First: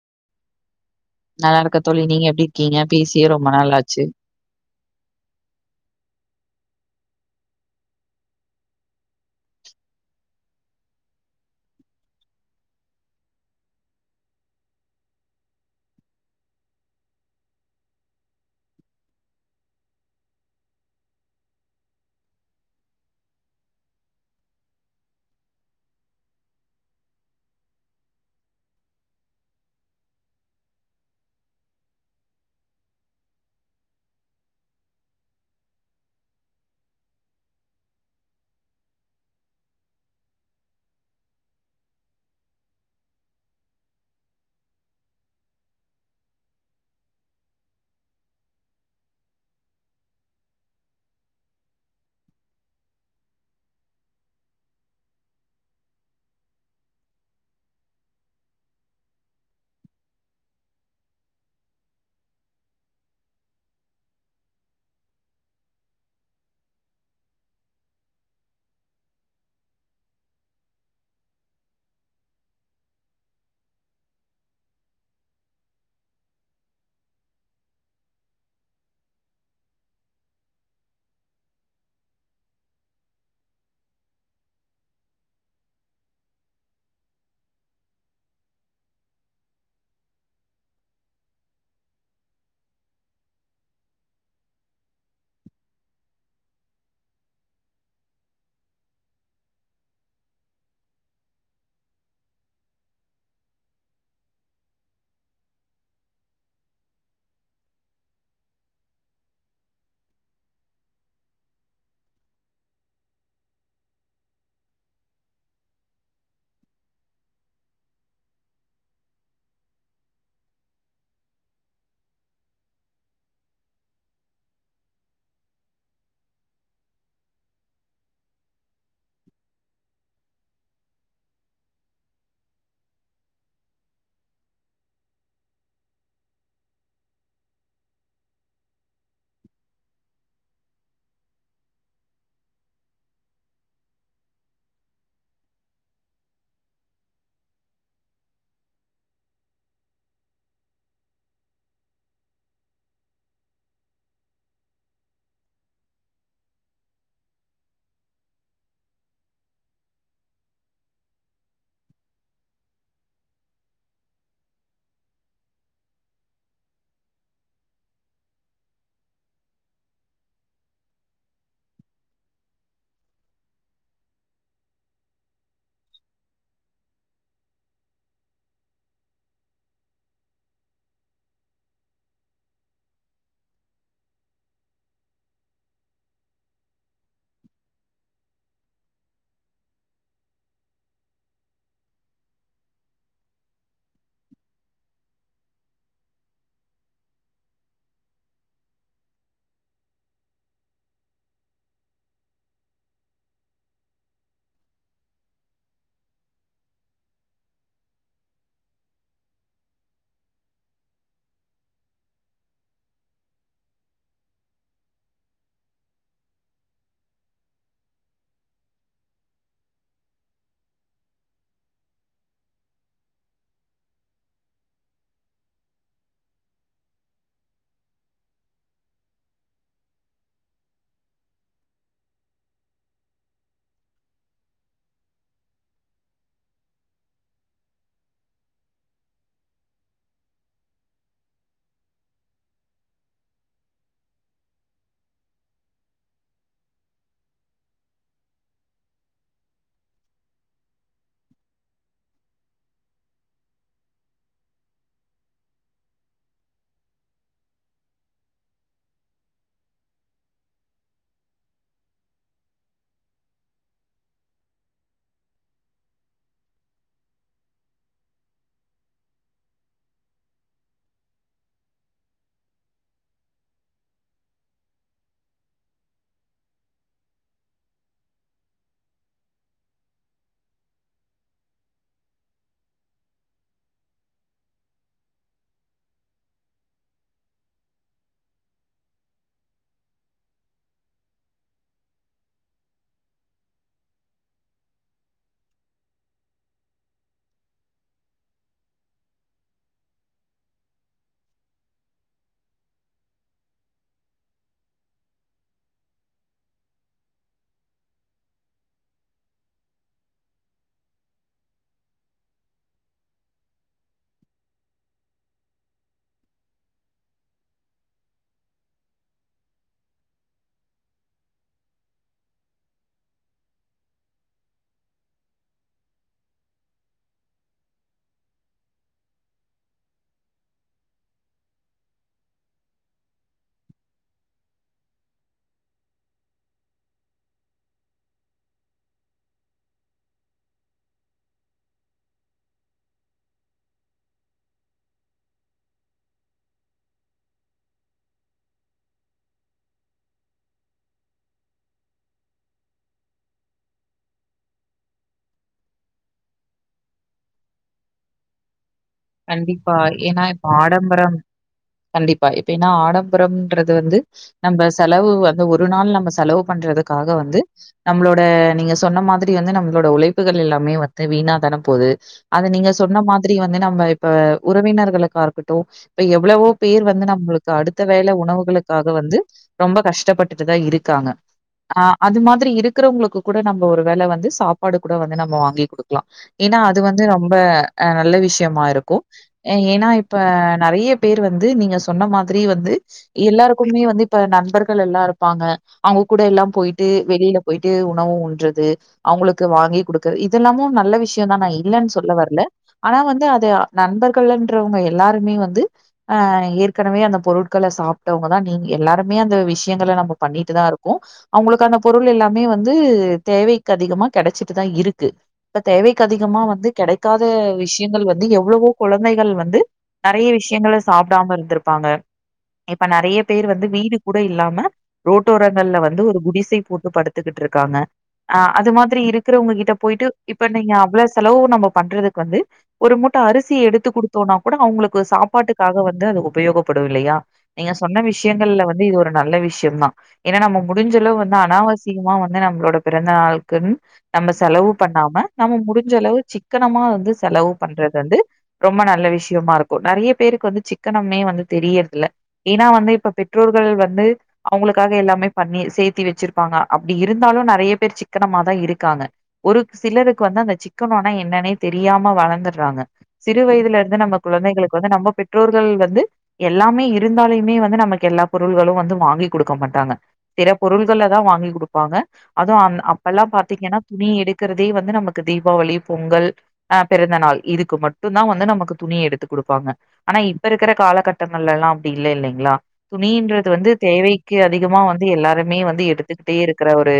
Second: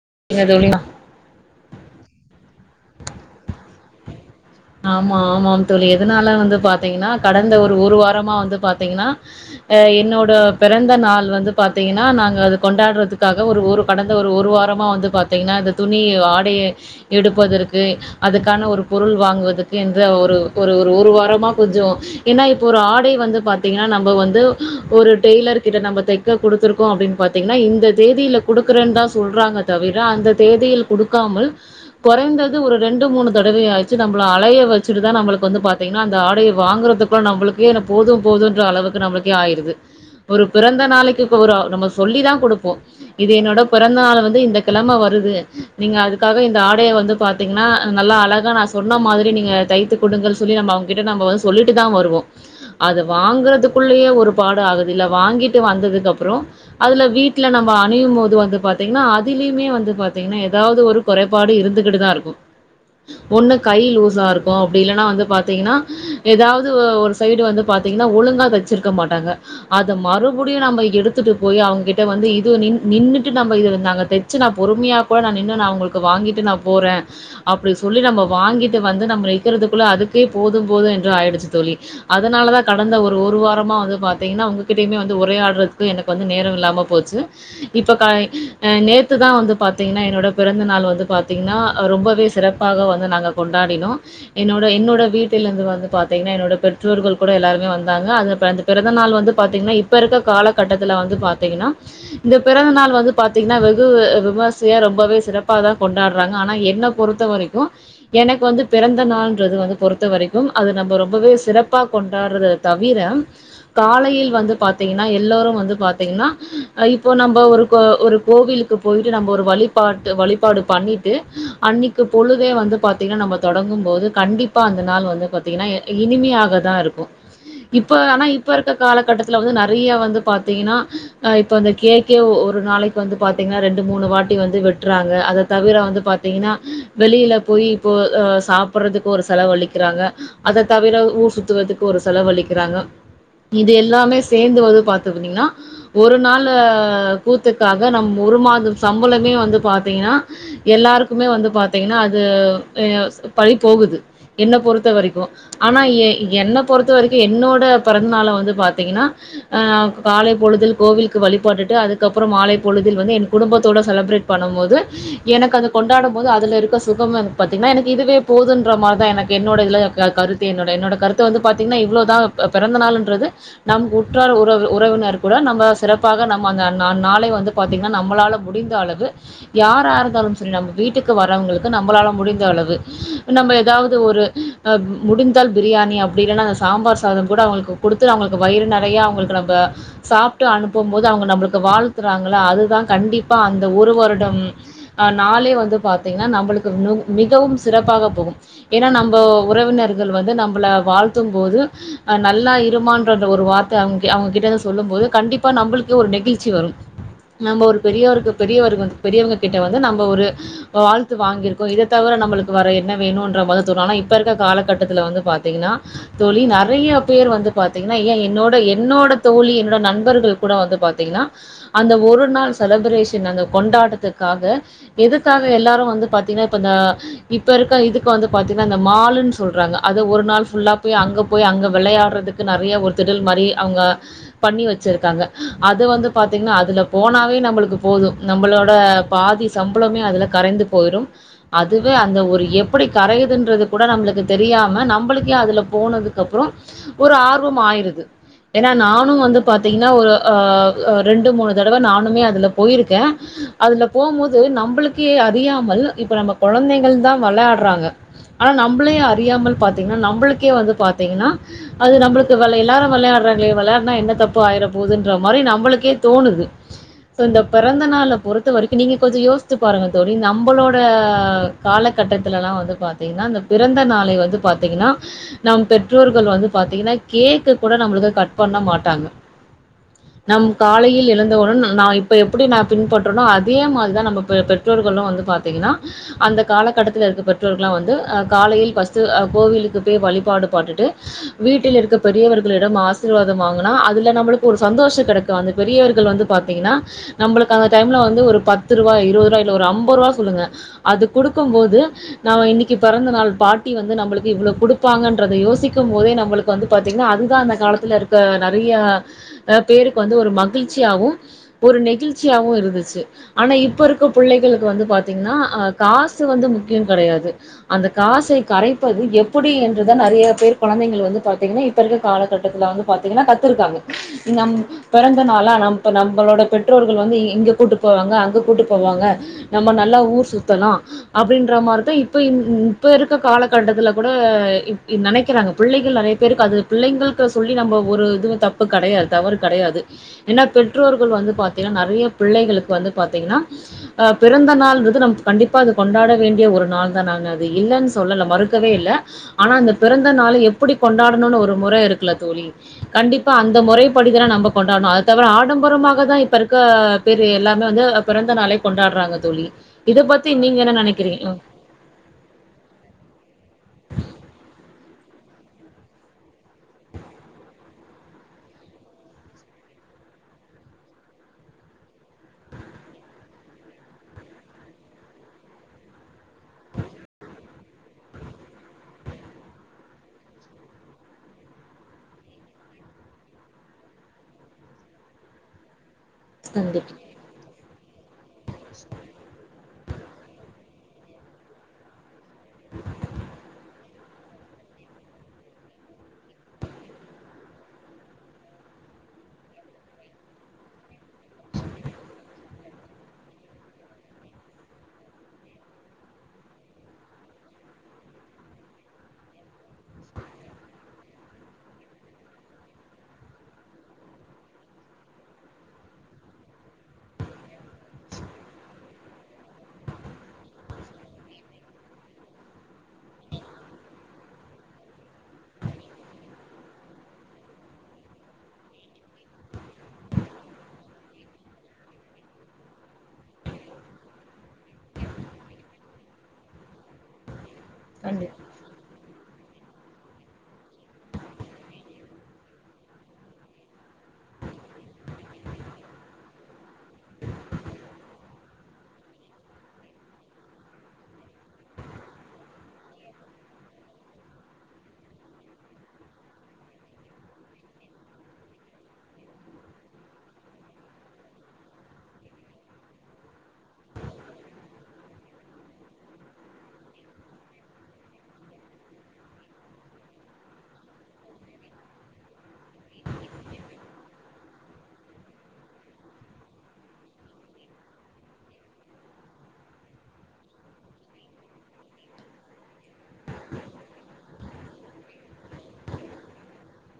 [unintelligible] நல்லாருக்க தோழி நீங்க எப்டி இருக்கீங்க பேசியே ரொம்ப நாளாச்சு ஆமா ஆமாம் தோழி எதனால வந்து பாத்தீங்னா கடந்த ஒரு ஒரு வாரமா வந்து பாத்தீங்னா ஆ என்னோட பிறந்த நாள் வந்து பாத்தீங்னா நாங்க அது கொண்டாட்றதுக்காக ஒரு கடந்த ஒரு ஒரு வாரமா வந்து பாத்தீங்னா இந்த துணி ஆடைய எடுப்பதற்கு அதுக்கான ஒரு பொருள் வாங்குவது க்கு என்று ஒரு ஒரு ஒரு வாரமா கொஞ்சோ ஏனா இப்ப ஒரு ஆடை வந்து பாத்தீங்கனா நம்ம வந்து ஒரு டெய்லர் கிட்ட நம்ம தைக்க குடுத்துருக்கோ அப்டின் பாத்தீங்னா இந்த தேதில குடுக்குறன் தா சொல்றாங்க தவிர அந்த தேதியில் குடுக்காமல் கொறைந்தது ஒரு ரெண்டு மூணு தடவயாச்சு நம்ம நம்ல அலைய வச்சட்டு தா நம்ளுக்கு வந்து பாத்தீங்கனா அந்த ஆடைய வாங்றதுக்குள்ள நம்ளுக்கே போது போதுன்ற அளவுக்கு நம்ளுக்கே ஆயிடுது ஒரு பிறந்த நாளைக்கு ஒரு நம்ம சொல்லிதா குடுப்போ இது என்னோட பிறந்த நாள் வந்து இந்த கிழம வருது நீங்க அதுக்காக இந்த ஆடைய வந்து பாத்தீங்னா நல்லா அழகா ந சொன்ன மாதிரி நீங்க தைத்து குடுங்கள்னு சொல்லி நம்ம அவங்ககிட்ட நம்ம வந்து சொல்லிட்டுதா வருவோ அது வாங்குறதுக்குள்ளயே ஒரு பாடு ஆகுது இல்ல வாங்கிட்டு வந்ததுக்கு அப்ற அதுல வீட்ல நம்ம அணியு போது வந்து பாத்தீங்னா அதுலியுமே வந்து பாத்தீங்னா எதாவது ஒரு குறைபாடு இருந்துகிட்டு தாருக்கு ஒன்னு கை லூஸாருக்கு அப்டி இல்லனா வந்து பாத்தீங்னா எதாவது ஒரு சைடு வந்து பாத்தீங்னா ஒழுங்கா தைச்சிருக்க மாட்டாங்க அத மறுபடியு நம்ம எடுத்துட்டு போய் அவங்க கிட்ட வந்து இது நின் நின்னுட்டு நம்ம இது வந்தாங்க தைச்சு நா பொறுமையா கூட நா நின்னு நா அவங்களுக்கு வாங்கிட்டு நா போறே அப்டின் சொல்லி நம்ம வாங்கிட்டு வந்து நம்ம இருக்கிறதுக்குள்ள அதுக்கே போது போது என்று ஆயிடுச்சு தோழி அதனாலதா கடந்த ஒரு ஒரு வாரமா வந்து பாத்தீங்னா உங்ககிட்டயுமே வந்து உரையாடுறதுக்கு எனக்கு வந்து நேரொ இல்லாம போச்சு இப்ப கை நேத்துதா வந்து பாத்தீங்னா என்னோட பிறந்த நாள் வந்து பாத்தீங்னா ரொம்பவே சிறப்பாக வந் து நாங்க கொண்டாடினோ என்னோட என்னோட வீட்டிலந்து பாத்தீங்னா என்னோட பெற்றோர்கள் கூட எல்லாருமே வந்தாங்க அந்த அந்த பிறந்தநாள் வந்து பாத்தீங்னா இப்ப இருக்க காலகட்டத்துல வந்து பாத்தீங்னா இந்த பிறந்தநாள் வந்து பாத்தீங்னா வெகு விமரிசியா ரொம்பவே சிறப்பாதா கொண்டாடுறங்க ஆனா என்ன பொறுத்த வரைக்கு எனக்கு வந்து பிறந்த நாள்ன்றது வந்து பொறுத்த வரைக்கு அது நம்ம ரொம்பவே சிறப்பா கொண்டாடுறது தவிர காலையில் வந்து பாத்தீங்னா எல்லோரு வந்து பாத்தீங்னா இப்போ நம்ம ஒரு கோ ஒரு கோவிலுக்கு போயிட்டு நம்ம ஒரு வழிபாட்டு வழிபாடு பண்ணிட்டு அன்னைக்கு பொழுது தே வந்து பாத்தீங்னா நம்ம தொடங்கும் போது கண்டிப்பா அந்த நாள் வந்து பாத்தீங்னா இனிமையாக தாருக்கு இப்ப ஆனா இப்ப இருக்க காலகட்டத்துல வந்து நறைய வந்து பாத்தீங்னா இப்ப இந்த கேகே ஒரு நாளைக்கு வந்து பாத்தீங்னா ரெண்டு மூணு வாட்டி வந்து வெட்றாங்க அத தவிர வந்து பாத்தீங்னா வெளில போய் இப்போ ஆ சாப்புட்றதுக்கு ஒரு செலவு அழிக்கிறாங்க அத தவிர ஊர் சுத்துவதுக்கு ஒரு செலவு அழிக்கிறாங்க இது எல்லாமே சேந்து வந்து பாத்தனீங்கன்னா ஒரு நாளு கூத்துக்காக நம் ஒரு மாதம் சம்பளமே வந்து பாத்தீங்னா எல்லாருக்குமே வந்து பாத் தீங்னா அது [unintelligible] பரி போகுது என்ன பொறுத்த வரைக்கு ஆனா ஏ என்ன பொறுத்த வரைக்கு என்னோட பிறந்த நாள வந்து பாத்தீங்னா ஆ காலை பொழுதில் கோவிலுக்கு வழிபட்டுட்டு அதுக்கப்ற மாலை பொழுதில் வந்து என் குடும்பத்தோட செலப்ரேட் பண்ணும்போது எனக்கு அத கொண்டாடம்போது அதுல இரு க்க சுகம்னு பாத்தீங்னா எனக்கு இதுவே போதுன்ற மாரிதா எனக் என்னோட இதுல க கருத்து என்னோட கருத்து வந்த பாத்தீங்னா இவ்ளோதா ப பிறந்தநாளு ன்றது நம் உற்றார் உறவினர் கூட நம்ம சிறப்பாக நம்ம நா நா நாளை வந்து பாத்திங்னா நம்மளால முடிந்த அளவு யாரருந்தாலு சரி நம்ம வீட்டுக்கு வரவங்களுக்கு நமளால முடிந்த அளவு நம்ம ஏதாவது ஒரு முடிந்தால் பிரியாணி அப்டி இல்லனா அந் சாம்பார் சாதம்கூட அவங்களுக்கு குடுத்து அவங்களுக்கு வயிறு நறைய அவங்களுக்கு நம்ப சாப்ட்டு அனுப்பும்போது அவங்க நம்புளுக்கு வாழ்த்துறாங்கல அதுதா கண்டிப்பா அந்த ஒரு வருடம் ஆ நாளே வந்து பாத்தீங்னா நம்மளுக் கு இன்னு மிகவும் சிறப்பாக போகும் ஏனா நம்ப உறவினர்கள் வந்து நம்பள வாழ்த்தும் போது ஆ நல்லா இருமான்ற அந்த ஒரு வார்த்த அவங் அவங்ககிட்டந்து சொல்லும் போது கண்டிப்பா நம்புளுக்கே ஒரு நெகிழ்ச்சி வரும் நம்ம ஒரு பெரியரு பெரிய பெரியவங்க கிட்ட வந்து நம்ம ஒரு வாழ்த்து வாங்கிருக் கோ இத தவிர நம்பளுக்கு வேற என்ன வேணுன்ற மாரி தா தோணு ஆனா இப்பருக்க காலகட்டத்துல வந்து பாத்தீங்னா தோழி நறைய பேர் வந்து பாத்தீங்னா ஏன் என்னோட என்னோட தோழி என்னோட நண்பர்கள் கூட வந்து பாத்தீங்னா அந்த ஒரு நாள் செலப்ரேஷன் அந்த கொண்டாட்டத்துக்காக எதுக்காக எல்லாரு வந்து பாத்தீங்னா இப்ப இருக்க இதுக்கு வந்து பாத்தீங்னா இந்த மாளுன் சொல்றாங்க அத ஒரு நாள் ஃபுல்லா போய் அங்க போய் அங்க விளையாடுறதுக்கு நறைய ஒரு திடல் மாரி அவங்க பண்ணி வச்சிருக்காங்க அது வந்து பாத்தீங்னா அதுல போனாவே நம்மளுக்கு போதும் நம்மளோட பாதி சம்பளமே அதுல கரைந்து போயிரு அதுவே அந்த ஒரு எப்டி கரையுதுன்றது கூட நம்புளுக்கு தெரியாம நம்புளுக்கே அதுல போனதுக்கு அப்ற ஒரு ஆர்வம் ஆயிருது ஏனா நானு வந்து பாத்தீங்னா ஒரு ஆ ரெண்டு மூணு தடவ நானுமே அதுல போயிருக்கே அதுல போம்போது நம்புளுக்கே அறியாமல் இப்போ நம்ம கொழந்தைங்கள் தா விளையாட்றாங்க ஆனா நம்ளே அறியாமல் பாத்தீங்னா நம்புளுக்கே வந்து பாத்தீங்னா அது நம்ளுக்கு எல்லாரும் வெளையாடுறாங்களே வெளயாடுனா என்ன தப்பு ஆயிர போதுன்ற மாரி நம்ளுக்கே தோணுது சோ இந்த பிறந்த நாள பொறுத்த வரைக்கு நீங்க கொஞ்சோ யோசித்து பாருங்க தோழி நம்ளோட காலகட்டத்துலலா வந்து பாத்தீங்னா இந்த பிறந்த நாளை வந்து பாத்தீங்னா நம் பெற்றோர்கள் வந்து பாத்தீங்னா கேக்கு கூட நம்ளுக்கு கட் பண்ண மாட்டாங்க நம் காலையில் எழந்தவுடன் நா இப்ப எப்டி நா பின்பற்றனோ அதே மாரிதா நம்ம பெ பெற்றோர்களு வந்து பாத்தீங்னா அந்த காலகட்டத்துல ருக்க பெற்றோர்கள்லா வந்து ஆ காலையில் ஃபஸ்ட்டு ஆ கோவிலுக்கு போய் வழிபாடு பண்ணிட்டு வீட்டில் இருக்க பெரியவர்களிடம் ஆசீர்வாதம் வாங்குனா அதுல நம்ளுக்கு ஒரு சந்தோஷம் கெடைக்கும் அந்த பெரியவர்கள் வந்து பாத்தீங்னா நம்ளுக்கு அந்த டைம்ல வந்து ஒரு பத்துரூவா இருவதுரூவா இல்ல ஒரு அம்பரூவா சொல்லுங்க அது கொடுக்கும் போது நம்ம இன்னைக்கு பிறந்த நாள் பாட்டி வந்து நம்ளுக்கு இவ்ளோ குடுப்பாங்கன்றத யோசிக்கும் போதே நம்ளுக்கு வந்து பாத்தீங்னா அதுதா அந்த காலத்துல இருக்க நறைய பேருக்கு வந்து ஒரு மகிழ்ச்சியாவு ஒரு நெகிழ்ச்சியாவு இருந்துச்சு ஆனா இப்பருக்க புள்ளைகளுக்கு வந்து பாத்தீங்னா ஆ காசு வந்து முக்கியோ கெடையாது அந்த காசை கரைப்பது எப்புடி என்றுதா நறைய பேர் கொழந்தைங்கள் வந்து பாத்தீங்னா இப்ப இருக்க காலகட்டத்துல வந்து பாத்தீங்னா கத்துருக்காங்க நம் பிறந்த நாளா நம் நம்மளோட பெற்றோர்கள் வந்து இங்க கூட்டு போவாங்க அங்க கூட்டு போவாங்க நம்ம நல்லா ஊர் சு த்தலா அப்டின்ற மாரிதா இப்ப இப்பருக்க காலகட்டத்துல கூட ந நெனைக்கறாங்க பிள்ளைகள் நறைய பேருக்கு அது பிள்ளைங்களுக்கு சொல்லி நம்ம ஒரு இதுவு தப்பு கடையாது தவறு கடையாது ஏனா பெற்றோர்கள் வந்து பாத்தீங்னா நறைய பிள்ளைகளுக்கு வந்து பாத்தீங்னா ஆ பிறந்த நாள் ன்றது நம் கண்டிப்பா அது கொண்டாட வேண்டிய ஒரு நாள் தா நா அத இல்லன்னு சொல்லல மறுக்கவே இல்ல ஆனா அந்த பிறந்த நாள் எப்புடி கொண்டாடணுனு ஒரு முற இருக்குல தோழி கண்டிப்பா அந்த முறைப்படி தான நம்ம கொண்டாடணு அது தவிர ஆடம்பரமாக தா இப்ப ருக்க பெரிய எல்லாமே வந்து பிறந்த நாளை கொண்டாட்றாங்க தோழி ஏனா பத்தி இப்ப நீங்க என்ன ஆடம்பரம் நெனைக்கிறீங்க கண்டிப்பா இப்ப ஏனா ஆடம்பரம் றது வந்து நம்ம செலவு வந்து ஒரு நாள் நம்ம செலவு பண்றதுக்காக வந்து நம்ளோட நீங்க சொன்ன மாதிரி வந்து நம்ளோட உழைப்புகள் எல்லாமே வந்து வீணா தான போது அது நீங்க சொன்ன மாதிரி வந்து நம்ம இப்ப உறவினர்களுக்கா இருக்கட்டு இப்ப எவ்வளவோ பேர் வந்து நம்ளுக்கு அடுத்த வேல உணவுகளுக்காக வந்து ரொம்ப கஷ்டப்பட்டுட்டுதா இருக்காங்க ஆ அது மாதிரி இருக்கிறவங்களுக்கு கூட நம்ம ஒரு வேள வந்து சாப்பாடு கூட வந்து நம்ம வாங்கி குடுக் க்லா ஏனா அது கண்டிப்பா வந்து ரொம்ப ஆ நல்ல விஷயமா இருக்கு கு ஏன்னா இப்ப நெறைய பேர் வந்து நீங்க சொன்ன மாதிரி வந்து எல்லாருக்குமே வந்து இப்ப நண்பர்கள் எல்லா இருப்பாங்க அவுங்க கூட எல்லாம் போயிட்டு வெளியில போயிட்டு உணவு உண்றது அவங்களுக்கு வாங்கி குடுக்கறது இதெல்லாமு நல்ல விஷயம் தா நா இல்லன்னு சொல்ல வரல ஆனா வந்து அத நண்பர்கள்ன்றவங்க எல்லாருமே வந்து அஹ் ஏற்கனவே அந்த பொருட்கள சாப்ட்டவங்கதா நீங்க எல்லாருமே அந்த விஷயங்கள நம்ப பண்ணிட்டுதா இருக்கோ அவங்களுக்கு அந்த பொருள் எல்லாமே வந்து தேவைக்கு அதிகமா கெடைச்சிட்டுதா இருக்கு இப்ப தேவைக்கு அதிகமா வந்து கெடைக்காத விஷயங்கள் வந்து எவ்ளோ எவ்ளவோ குழந்தைகள் வந்து நெறைய விஷயங்கள சாப்டாம இருந்திருப்பாங்க இப்ப நெறைய பேர் வந்து வீடு கூட இல்லாம ரோட்டோரங்கள்ல வந்து ஒரு குடிசை போட்டு படுத்துக்கிட்டு இருக்காங்க அ அது மாதிரி இருக்கிறவங்க கிட்ட போயிட்டு இப்ப நீங்க அவ்ளவு செலவு நம்ம பண்றதுக்கு வந்து ஒரு மு மூட்ட அரிசி எடுத்து குடுத்தோனா கூட அவுங்களுக்கு சாப்பாட்டுக்காக வந்து அது உபயோகப்படு இல்லையா நீங்க சொன்ன கண்டிப்பா விஷயங்கள்ல வந்து இது ஒரு நல்ல வி விஷயம் தா ஏன்னா நம்ம முடிஞ்சளவு வந்து அனாவசியமா வந்து நம்பளோட பிறந்த நாளுக்குன் நம்ம செலவு பண்ணாம நம்ம முடிஞ்சளவு சிக்கனமா வந்து செலவு பண்றது வந்து ரொம்ப நல்ல விஷயமா இருக்கும் நெறைய பேருக்கு வந்து சிக்கனமே வந்து தெரியறதில்ல ஏன்னா வந்து இப்ப பெற்றோர்கள் வந்து அவுங்களுக்காக எல்லாமே பண்ணி சேத்தி வச்சிருப்பாங்க அப்டி இருந்தாலும் நேறைய பேர் சிக்கனமாதா இருக்காங்க ஒரு சிலருக்கு வந்து அந்த சிக்கனம்னா என்னன்னே தெரியாம வளந்துட்றாங்க சிறு வயதுல இருந்து நம்ம குழந்தைகளுக்கு வந்து நம்ம பெற்றோர்கள் வந்து எல்லாமே இருந்தாலையுமே வந்து நமக்கு எல்லா பொருள்களும் வந்து வாங்கி்க் கொடுக்க மாட்டாங்க சில பொருள்களதா வாங்கிக் கொடுப்பாங்க அதுவும் அந்த அப்பல்லாம் பாத்தீங்கன்னா துணி எடுக்கறதே வந்து நமக்கு தீபாவளி பொங்கல் ஆ பிறந்தநாள் இதுக் கு மட்டும்தா வந்து நமக்கு துணி எடுத்துக் குடுப்பாங்க ஆனா இப்ப இருக்கற காலகட்டங்கள் எல்லா அப்டி இல்ல இல்லைங்களா துணின்றது வந்து தேவைக்கு அதிகமா வந்து எல்லாருமே வந்து எடுத்துக்கிட்டே இருக்கற ஒரு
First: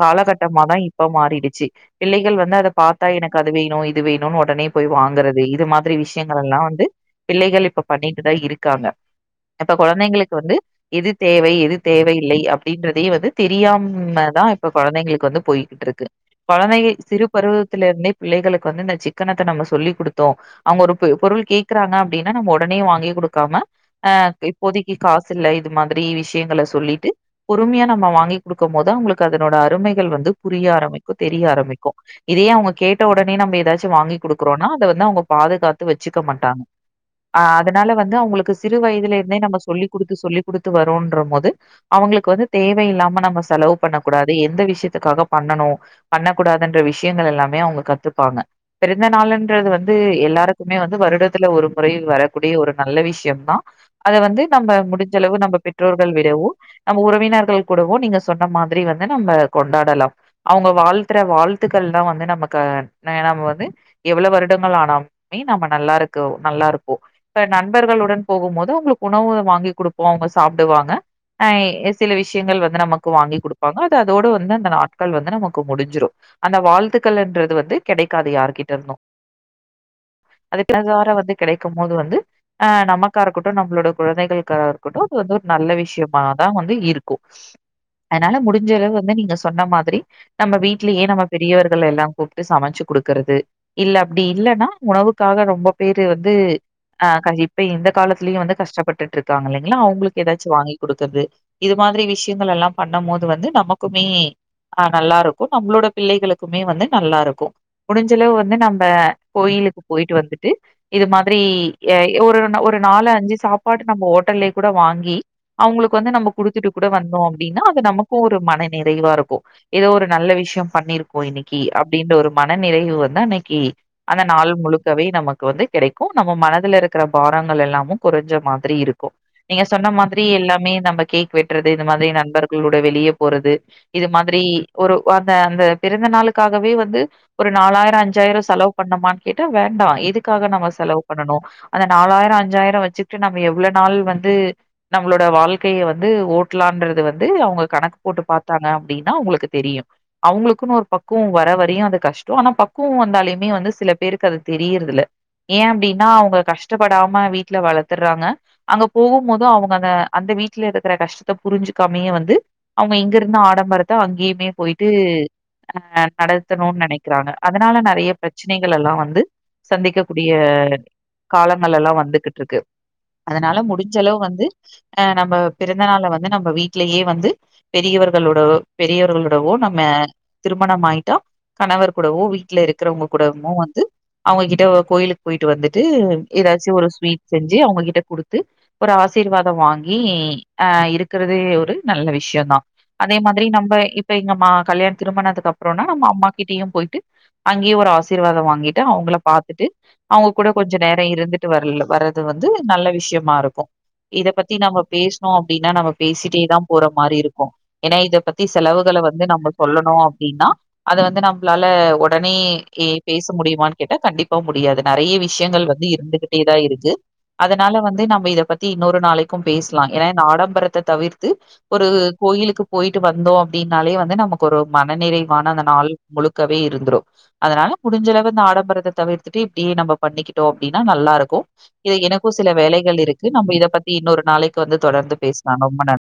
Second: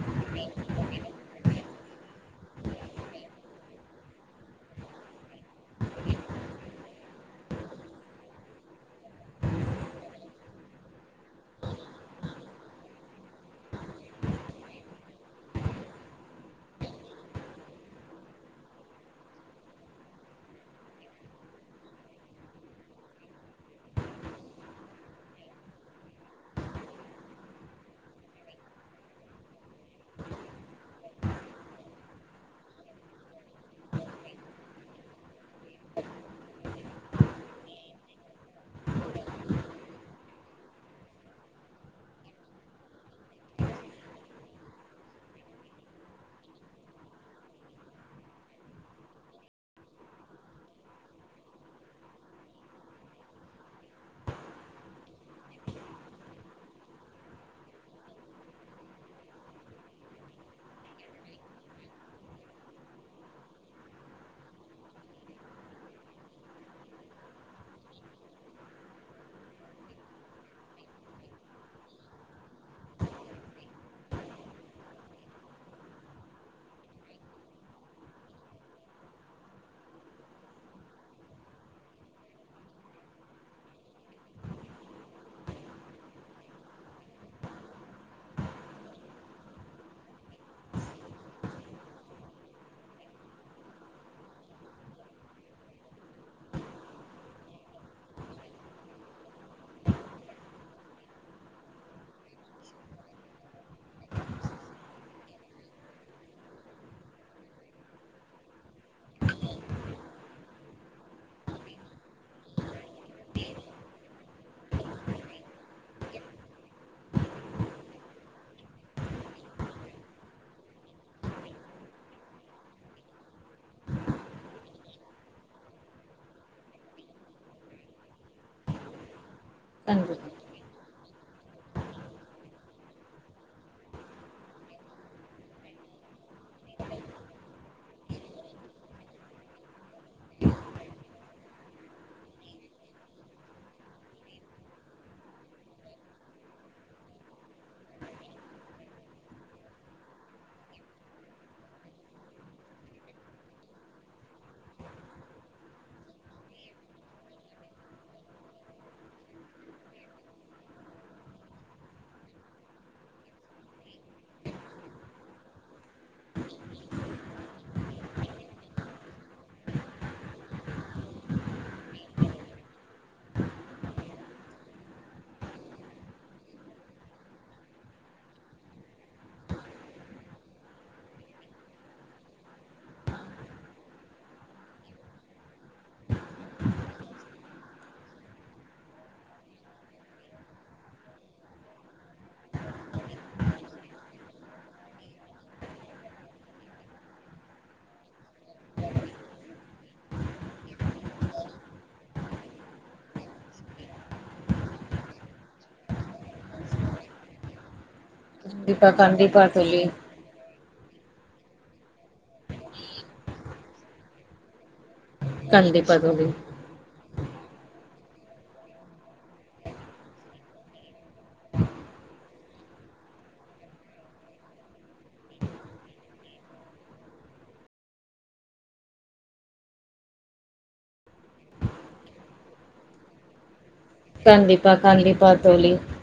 காலகட்டமாதா இப்ப மாறிடுச்சு பிள்ளைகள் வந்து அத பாத்தா எனக்கு அது வேணும் இது வேணும்னு ஒடனே போய் வாங்குறது இது மாதிரி விஷயங்கள் எல்லா வந்து பிள்ளைகள் இப்ப பண்ணிட்டுதா இருக்காங்க இப்ப குழந்தைங்களுக்கு வந்து எது தேவை எது தேவ இல்லை அப்டின்றதையே வந்து தெரியாமதா இப்ப குழந்தைங்களுக்கு வந்து போய்கிட்டு இருக்கு குழந்தைக சிறு பருவத்தில இருந்தே பிள்ளைகளுக்கு வந்து இந்த சிக்கனத்த நம்ம சொ சொல்லிக் குடுத்தோம் அவுங்க ஒரு பொ பொருள் கேக்குறாங்க அப்டின்னா நம்ம ஒடனே வாங்கி கொடுக்காம ஆ இப்போதக்கி காசு இல்ல இது மாதிரி விஷயங்கள சொல்லிட்டு பொறுமையா நம்ம வாங்கி கொடுக்கும் போது அவுங்களுக்கு அதனோட அருமைகள் வந்து புரிய ஆரம்பிக்கும் தெரிய ஆரம்பிக்கும் இதே அவுங்க கேட்ட ஒடனே நம்ம ஏதாச்சும் வாங்கி கொடுத் க்குறோன்னா அத வந்து அவுங்க பாதுகாத்து வச்சுக்க மாட்டாங்க ஆ அதனால வந்து அவுங்களுக்கு சிறு வயதுல இருந்தே நம்ம சொல்லிக் குடுத்து சொல்லிக் குடுத்து வரும்ன்ற போது அவுங்களுக்கு வந்து தேவ இல்லாம நம்ம செலவு பண்ணக்கூடாது எந்த விஷயத்துக்காக பண்ணனும் பண்ணக்கூடாதுன்ற விஷயங்கள் எல்லாமே அவுங்க கத்துப்பாங்க பெரிய இந்த நாள்ன்றது வந்து எல்லாருக்குமே வந்து வருடத்துல ஒரு முறை வரக்கூடிய ஒரு நல்ல விஷயம்தா அத வந்து நம்ப முடிஞ்சளவு நம்ப பெற்றோர்கள் விடவோ நம்ம உறவினர்கள் கூடவோ நீங்க சொன்ன மாதிரி வந்து நம்ப கொண்டாடலாம் அவங்க வாழ்த்துற வாழ்த்துக்கள்தா வந்து நமக்கு நம்ப வந்து எவ்ளோ வருடங்கள் ஆனாமே நம்ம நல்லா இருக்க நல்லா இருப்போம் இப்ப நண்பர்களுடன் போகும் போது அவுங்களுக்கு உணவு வாங்கிக் குடுப்போம் அவுங்க சாப்டுவாங்க ஆ சில விஷயங்கள் வந்து நமக்கு வாங்கி குடுப்பாங்க அது அதோட வந்து அந்த நாட்கள் வந்து நமக்கு முடிஞ்சுரும் அந்த வாழ்த்துக்கள் என்றது வந்து கெடைக்காது யார்கிட் னும் அதுக்காக தார வந்து கெடைக்கும் போது வந்து ஆ நமக்கா இருக்கட்டும் நம்மளோட குழந்தைகளுக்காக இருக்கட்டும் அது வந்து ஒரு நல்ல விஷயமாதா வந்து இருக்கும் அதனால முடிஞ்சளவு வந்து நீங்க சொன்ன மாதிரி நம்ம வீட்லயே நம்ம பெரியவர்கள் எல்லாம் கூப்ட்டு சமைச்சு குடுக்கறது இல்ல அப்டி இல்லன்னா உணவுக்காக ரொம்ப பேரு வந்து ஆ இப்ப இந்த காலத்துலயும் வந்து கஷ்டப்பட்டுட்டு இருக்காங்க இல்லங்களா அவுங்களுக்கு ஏதாச்சும் வாங்கி குடுக்குறது இது மாதிரி விஷயங்கள் எல்லாம் பண்ணும் போது வந்து நமக்குமே ஆ நல்லா இருக்கும் நம்மளோட பிள்ளைகளுக்குமே வந்து நல்லா இருக்கும் முடிஞ்சளவு வந்து வந்து நம்ப கோயிலுக்கு போயிட்டு வந்துட்டு இது மாதிரி ஆ ஒரு ஒரு நாலு அஞ்சு சாப்பாடு நம்ம ஹோட்டல்லயே கூட வாங்கி அவுங்களுக்கு வந்து நம்ம குடுத்துட்டு கூட வந்தோம் அப்டின்னா அது நமக்கும் ஒரு மன நிறைவா இருக்கும் ஏதோ ஒரு நல்ல விஷயம் பண்ணிருக்கோம் இன்னக்கி அப்படின்ற ஒரு மன நிறைவு வந்து அன்னைக் னக்கி அந்த நாள் முழுக்கவே நமக்கு வந்து கெடைக்கும் நம்ம மனதுல இருக்கிற பாரங்கள் எல்லாமும் குறைஞ்ச மாதிரி இருக்கும் நீங்க சொன்ன மாதிரி கண்டிப்பா எல்லாமே நமக்கே வெட்டுறது இது மாதிரி நண்பர்களோட வெளியே போறது இது மாதிரி ஒரு அந்த அந்த பிறந்த நாளுக்காகவே வந்து ஒரு நாலாயிரம் அஞ் அஞ்சாயிரம் செலவு பண்ணனுமான்னு கேட்டா வேண்டா எதுக்காக நம்ம செலவு பண்ணனும் அந்த நாலாயிரம் அஞ்சாயிரம் வச்சிட்டு நம்ம எவ்வளவு நாள் வந்து நம்மளோட வாழ்க்கைய வந்து ஓட்லான்றது வந்து அவுங்க கணக்கு போட்டு பாத்தாங்க அப்டின்னா அவுங்களுக்கு தெரியும் அவுங்களுக்குன்னு ஒரு பக்குவம் வர வரையும் அது கஷ்டம் ஆனா பக் கோவ வந்தாலுமே வந்து சில பேருக்கு அது தெரியறதுல்ல ஏன் அப்டின்னா அவுங்க கஷ்டப்படாம வீட்ல வளத்துர்றாங்க அங்க போகும் போது அவுங்க அந்த அந்த வீட்ல இருக்கிற கஷ்டத்த புரிஞ்சுக்காமையே வந்து அவுங்க இங்க இருந்த ஆடம் ம்பரத்த அங்கேயுமே போயிட்டு ஆ நடத்தணும்னு நெனக்கிறாங்க அதனால நெறைய பிரச்செனைகள் எல்லா வந்து சந்திக்கக்கூடிய காலங்கள் எல்லா வந்துக்கிட்டு இருக்கு அதனால முடிஞ்சளவு வந்து ஆ நம்ப பிறந்த நாள வந்து நம்ம வீட்லயே வந்து பெரியவர்களோட பெரியவர்களோடவோ நம்ம திருமணம் ஆயிட்டா கணவர் கூடவோ வீட்ல இருக்கிறவங்க கூடமும் வந்து அவுங்ககிட்ட கோயிலுக்கு போயிட்டு வந்துட்டு ஏதாச்சும் ஒரு ஸ்வீட் செஞ்சு அவுங்ககிட்ட குடுத்து ஒரு ஆசீர்வாதம் வாங்கி ஆ இருக்கறதே ஒரு நல்ல விஷயம்தா அதே மாதிரி நம்ப இப்ப இங்க மா கல்யாண திருமணத்துக்கு அப்புறம்னா நம்ம அம்மாக்கிட்டயும் போய் ட்டு அங்கேயே ஒரு ஆசீர்வாதம் வாங்கிட்டு அவுங்கள பாத்துட்டு அவுங்க கூட கொஞ்சம் நேரம் இருந்துட்டு வர்ல வர்றது வந்து நல்ல விஷயமா இருக்கும் இத பத்தி நம்ப பேசுனோம் அப்டின்னா நம்ம பேசிட்டேதா போற மாரி இருக்கும் ஏன்னா இத பத்தி கண்டிப்பா செலவுகள வந்து கண்டிப்பா நம்ம தோழி சொல்லணும் அப்டின்னா அது வந்து நம்மளால லே ஒடனே ஏ பேச முடியுமானு கேட்டா கண்டிப்பா முடியாது நெறய விஷயங்கள் வந்து கண்டிப்பா தோழி இருந்துகிட்டேதா இருக்கு அதனால வந்து நம்ப இத பத்தி இன்னொரு நாளைக்கும் பேசலாம் ஏன்னா இந்த ஆடம்பரத்த தவிர்த்து ஒரு கோயிலுக்கு போயிட்டு வந்தோம் அப்படின்னாலே வந்து நமக்கு ஒரு மன நிறைவான அந்த நாள் முழுக் இருக்கவே இருந்துரும் அதனால முடிஞ்சளவு இந்த ஆடம்பரத்த தவிர்த்துட்டு இப்படியே நம்ம பண்ணிக்கிட்டோம் அப்டின்னா நல்லா இருக்கும் இது எனக்கும் சில வேலைகள் இருக்கு நம்ப இத பத்தி இன்னொரு நாளைக்கு கண்டிப்பா வந்து தொடர்ந்து கண்டிப்பா பேசலாம் தோழி ரொம்ப நன்